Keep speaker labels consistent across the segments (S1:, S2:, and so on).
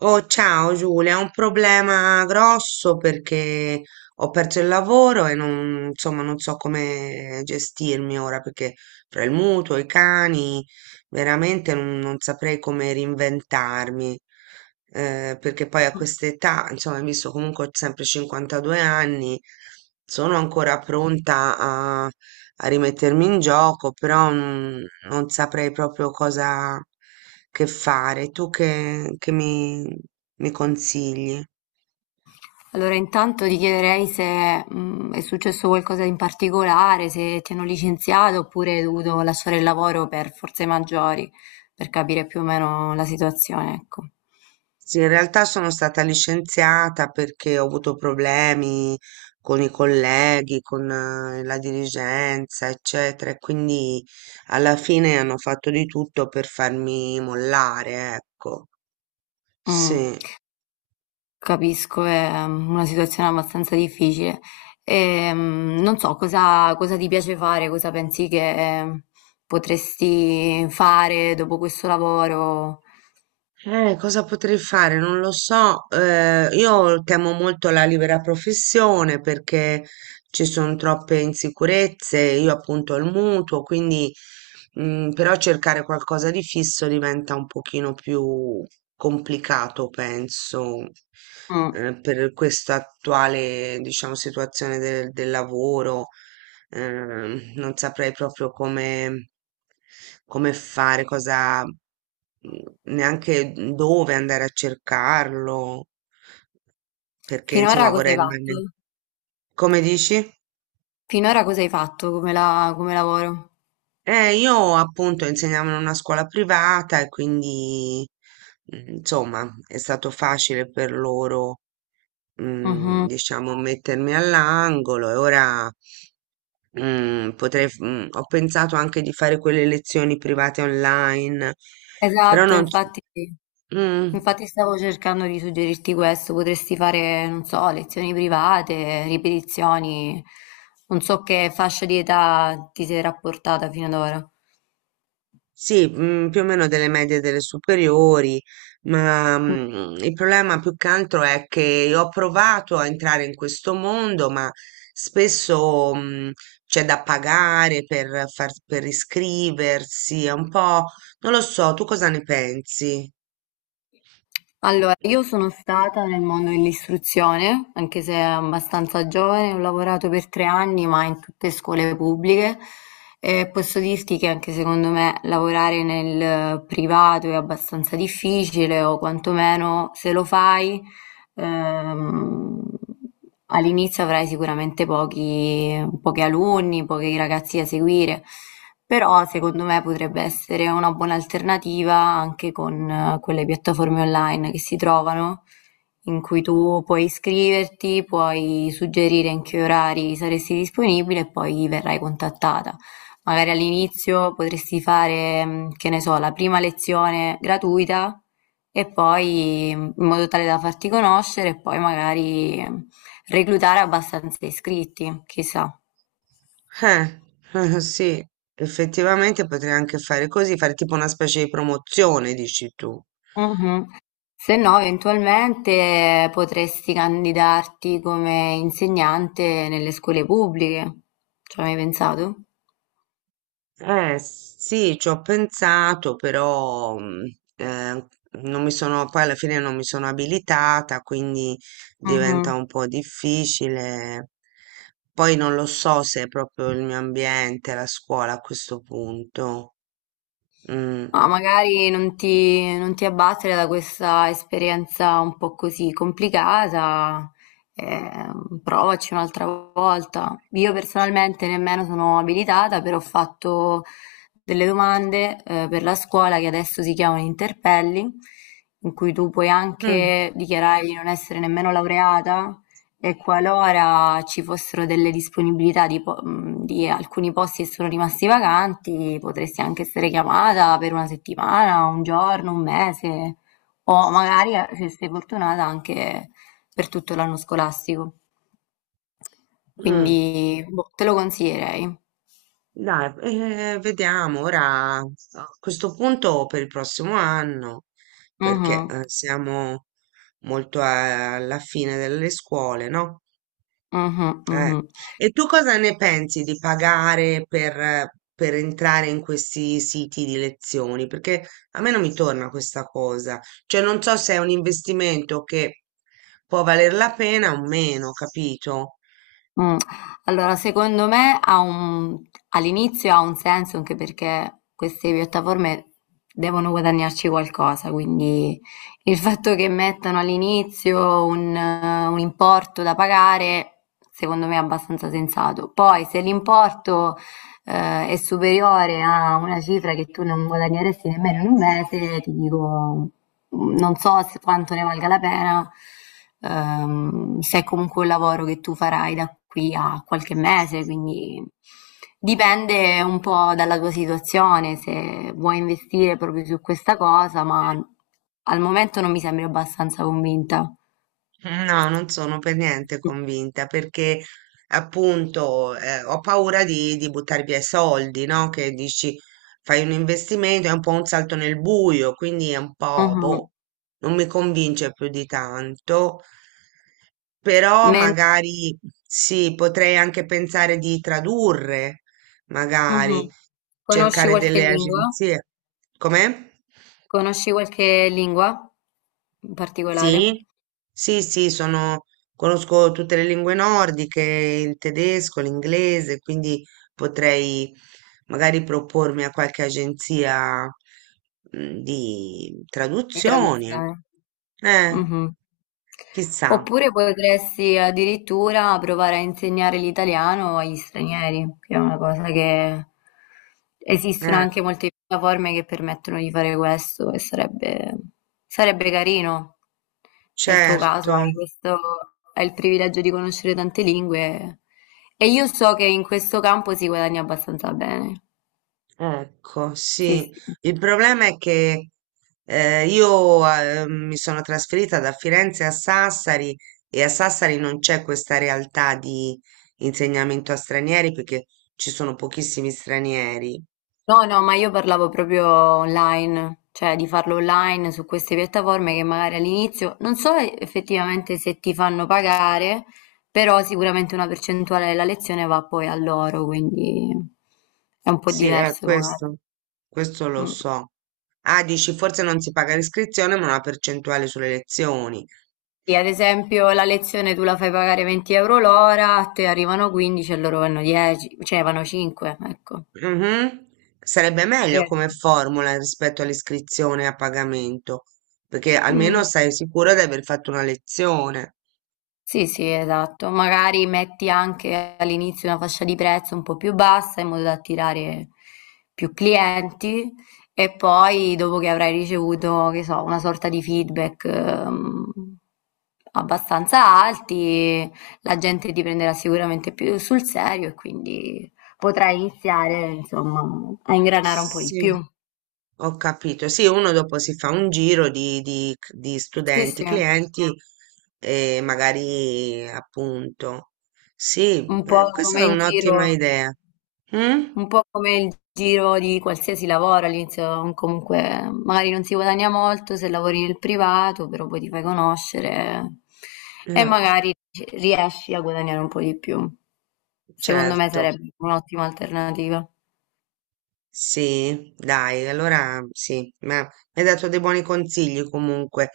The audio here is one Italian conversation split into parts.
S1: Oh, ciao Giulia, ho un problema grosso perché ho perso il lavoro e non, insomma, non so come gestirmi ora perché tra il mutuo, i cani, veramente non saprei come reinventarmi. Perché poi a quest'età, insomma, hai visto comunque ho sempre 52 anni, sono ancora pronta a rimettermi in gioco, però non saprei proprio cosa che fare. Tu che mi consigli?
S2: Allora intanto ti chiederei se, è successo qualcosa in particolare, se ti hanno licenziato oppure hai dovuto lasciare il lavoro per forze maggiori, per capire più o meno la situazione, ecco.
S1: Sì, in realtà sono stata licenziata perché ho avuto problemi con i colleghi, con la dirigenza, eccetera, e quindi alla fine hanno fatto di tutto per farmi mollare, ecco.
S2: Mh,
S1: Sì.
S2: capisco, è una situazione abbastanza difficile. Non so cosa ti piace fare, cosa pensi che potresti fare dopo questo lavoro.
S1: Cosa potrei fare? Non lo so. Io temo molto la libera professione perché ci sono troppe insicurezze. Io appunto ho il mutuo, quindi però cercare qualcosa di fisso diventa un pochino più complicato, penso,
S2: Mh.
S1: per questa attuale, diciamo, situazione del lavoro. Non saprei proprio come, come fare, cosa, neanche dove andare a cercarlo, perché insomma
S2: Finora cosa hai
S1: vorrei
S2: fatto?
S1: rimanere. Come dici?
S2: Finora cosa hai fatto come la come lavoro?
S1: Io appunto insegnavo in una scuola privata e quindi insomma è stato facile per loro,
S2: Mh-mh.
S1: diciamo, mettermi all'angolo e ora. Ho pensato anche di fare quelle lezioni private online, però
S2: Esatto,
S1: non... s-
S2: infatti
S1: Mm,
S2: infatti stavo cercando di suggerirti questo, potresti fare, non so, lezioni private, ripetizioni, non so che fascia di età ti sei rapportata fino ad ora.
S1: sì, più o meno delle medie e delle superiori, ma
S2: Mm.
S1: il problema più che altro è che io ho provato a entrare in questo mondo, ma spesso, c'è da pagare per, per iscriversi, è un po'... Non lo so, tu cosa ne pensi?
S2: Allora, io sono stata nel mondo dell'istruzione, anche se abbastanza giovane, ho lavorato per 3 anni, ma in tutte scuole pubbliche e posso dirti che anche secondo me lavorare nel privato è abbastanza difficile, o quantomeno se lo fai. Ehm, all'inizio avrai sicuramente pochi, pochi alunni, pochi ragazzi da seguire, però secondo me potrebbe essere una buona alternativa anche con quelle piattaforme online che si trovano, in cui tu puoi iscriverti, puoi suggerire in che orari saresti disponibile e poi verrai contattata. Magari all'inizio potresti fare, che ne so, la prima lezione gratuita e poi in modo tale da farti conoscere e poi magari reclutare abbastanza iscritti, chissà.
S1: Eh, sì, effettivamente potrei anche fare così, fare tipo una specie di promozione, dici tu.
S2: Mhm. Se no, eventualmente potresti candidarti come insegnante nelle scuole pubbliche. Ci hai mai pensato?
S1: Sì, ci ho pensato, però eh, non mi sono, poi alla fine non mi sono abilitata, quindi diventa
S2: Mhm.
S1: un po' difficile. Poi non lo so se è proprio il mio ambiente, la scuola a questo punto. Mm.
S2: Ma magari non ti, non ti abbattere da questa esperienza un po' così complicata, eh, provaci un'altra volta. Io personalmente nemmeno sono abilitata, però ho fatto delle domande, per la scuola che adesso si chiamano interpelli, in cui tu puoi
S1: Mm,
S2: anche dichiarare di non essere nemmeno laureata, e qualora ci fossero delle disponibilità di, di alcuni posti che sono rimasti vacanti, potresti anche essere chiamata per una settimana, un giorno, un mese, o magari, se sei fortunata, anche per tutto l'anno scolastico.
S1: mm.
S2: Quindi, boh, te lo consiglierei.
S1: Dai, vediamo ora a questo punto per il prossimo anno, perché
S2: Mhm,
S1: siamo molto alla fine delle scuole, no?
S2: mhm,
S1: Eh,
S2: mhm.
S1: e tu cosa ne pensi di pagare per entrare in questi siti di lezioni? Perché a me non mi torna questa cosa, cioè non so se è un investimento che può valer la pena o meno, capito?
S2: Mh, allora secondo me ha un all'inizio ha un senso anche perché queste piattaforme devono guadagnarci qualcosa, quindi il fatto che mettano all'inizio un importo da pagare, secondo me è abbastanza sensato. Poi se l'importo, è superiore a una cifra che tu non guadagneresti nemmeno in un mese, ti dico non so se quanto ne valga la pena, se è comunque un lavoro che tu farai da qui a qualche mese, quindi dipende un po' dalla tua situazione, se vuoi investire proprio su questa cosa, ma al momento non mi sembri abbastanza convinta.
S1: No, non sono per niente convinta perché appunto ho paura di buttare via i soldi, no? Che dici fai un investimento, è un po' un salto nel buio, quindi è un po',
S2: Mhm.
S1: boh, non mi convince più di tanto, però
S2: Men-
S1: magari sì, potrei anche pensare di tradurre, magari
S2: mhm. Conosci
S1: cercare
S2: qualche
S1: delle
S2: lingua?
S1: agenzie. Com'è?
S2: Conosci qualche lingua in particolare
S1: Sì, sì, sono, conosco tutte le lingue nordiche, il tedesco, l'inglese, quindi potrei magari propormi a qualche agenzia di
S2: di
S1: traduzioni.
S2: traduzione?
S1: Eh,
S2: Mh-mh.
S1: chissà,
S2: Oppure potresti addirittura provare a insegnare l'italiano agli stranieri, che è una cosa che esistono
S1: eh,
S2: anche molte piattaforme che permettono di fare questo e sarebbe carino. Nel tuo
S1: certo.
S2: caso hai il privilegio di conoscere tante lingue e io so che in questo campo si guadagna abbastanza bene.
S1: Ecco,
S2: Sì,
S1: sì,
S2: sì.
S1: il problema è che io mi sono trasferita da Firenze a Sassari e a Sassari non c'è questa realtà di insegnamento a stranieri perché ci sono pochissimi stranieri.
S2: No, no, ma io parlavo proprio online, cioè di farlo online su queste piattaforme che magari all'inizio non so effettivamente se ti fanno pagare, però sicuramente una percentuale della lezione va poi a loro, quindi è un po'
S1: Sì, è
S2: diverso magari.
S1: questo lo
S2: Mm.
S1: so. Ah, dici, forse non si paga l'iscrizione, ma una percentuale sulle lezioni.
S2: Sì, ad esempio la lezione tu la fai pagare 20 euro l'ora, a te arrivano 15 e loro vanno 10, cioè vanno 5, ecco.
S1: Mhm. Sarebbe meglio
S2: Credo.
S1: come formula rispetto all'iscrizione a pagamento, perché
S2: Mm.
S1: almeno sei sicuro di aver fatto una lezione.
S2: Sì, sì, esatto. Magari metti anche all'inizio una fascia di prezzo un po' più bassa in modo da attirare più clienti e poi dopo che avrai ricevuto, che so, una sorta di feedback abbastanza alti, la gente ti prenderà sicuramente più sul serio e quindi potrai iniziare, insomma, a ingranare un po' di
S1: Sì.
S2: più.
S1: Ho capito. Sì, uno dopo si fa un giro di
S2: Sì,
S1: studenti,
S2: sì,
S1: clienti e magari appunto. Sì,
S2: un po'
S1: questa
S2: come
S1: è
S2: il
S1: un'ottima
S2: giro.
S1: idea. Mm?
S2: Un po' come il giro di qualsiasi lavoro, all'inizio comunque magari non si guadagna molto se lavori nel privato, però poi ti fai conoscere e
S1: Eh,
S2: magari riesci a guadagnare un po' di più. Secondo me
S1: certo.
S2: sarebbe un'ottima alternativa.
S1: Sì, dai, allora sì, ma mi hai dato dei buoni consigli comunque,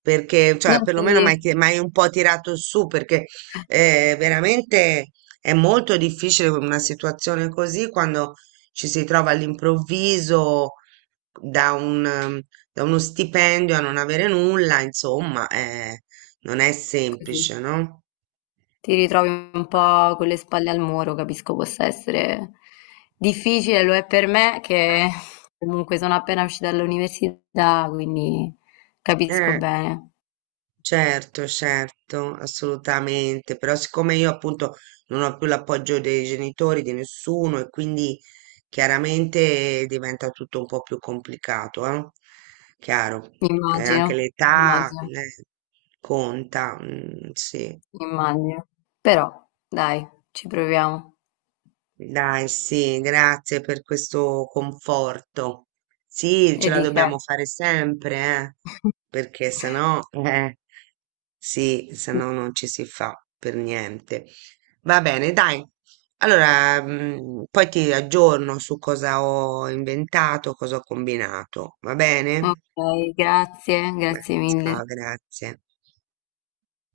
S1: perché, cioè,
S2: Non ti,
S1: perlomeno mi hai mi hai un po' tirato su, perché veramente è molto difficile una situazione così quando ci si trova all'improvviso da un, da uno stipendio a non avere nulla, insomma, non è
S2: così,
S1: semplice, no?
S2: ti ritrovi un po' con le spalle al muro, capisco possa essere difficile, lo è per me che comunque sono appena uscita dall'università, quindi capisco
S1: Eh.
S2: bene.
S1: Certo, certo, assolutamente, però siccome io appunto non ho più l'appoggio dei genitori, di nessuno e quindi chiaramente diventa tutto un po' più complicato, eh? Chiaro, anche
S2: Immagino,
S1: l'età
S2: immagino,
S1: conta, mm, sì.
S2: immagino. Però dai, ci proviamo.
S1: Dai, sì, grazie per questo conforto. Sì,
S2: E
S1: ce la
S2: di che.
S1: dobbiamo fare sempre, perché sennò, eh. Sì, se no non ci si fa per niente. Va bene, dai. Allora, poi ti aggiorno su cosa ho inventato, cosa ho combinato. Va bene?
S2: Okay, grazie,
S1: Beh,
S2: grazie mille.
S1: ciao, grazie.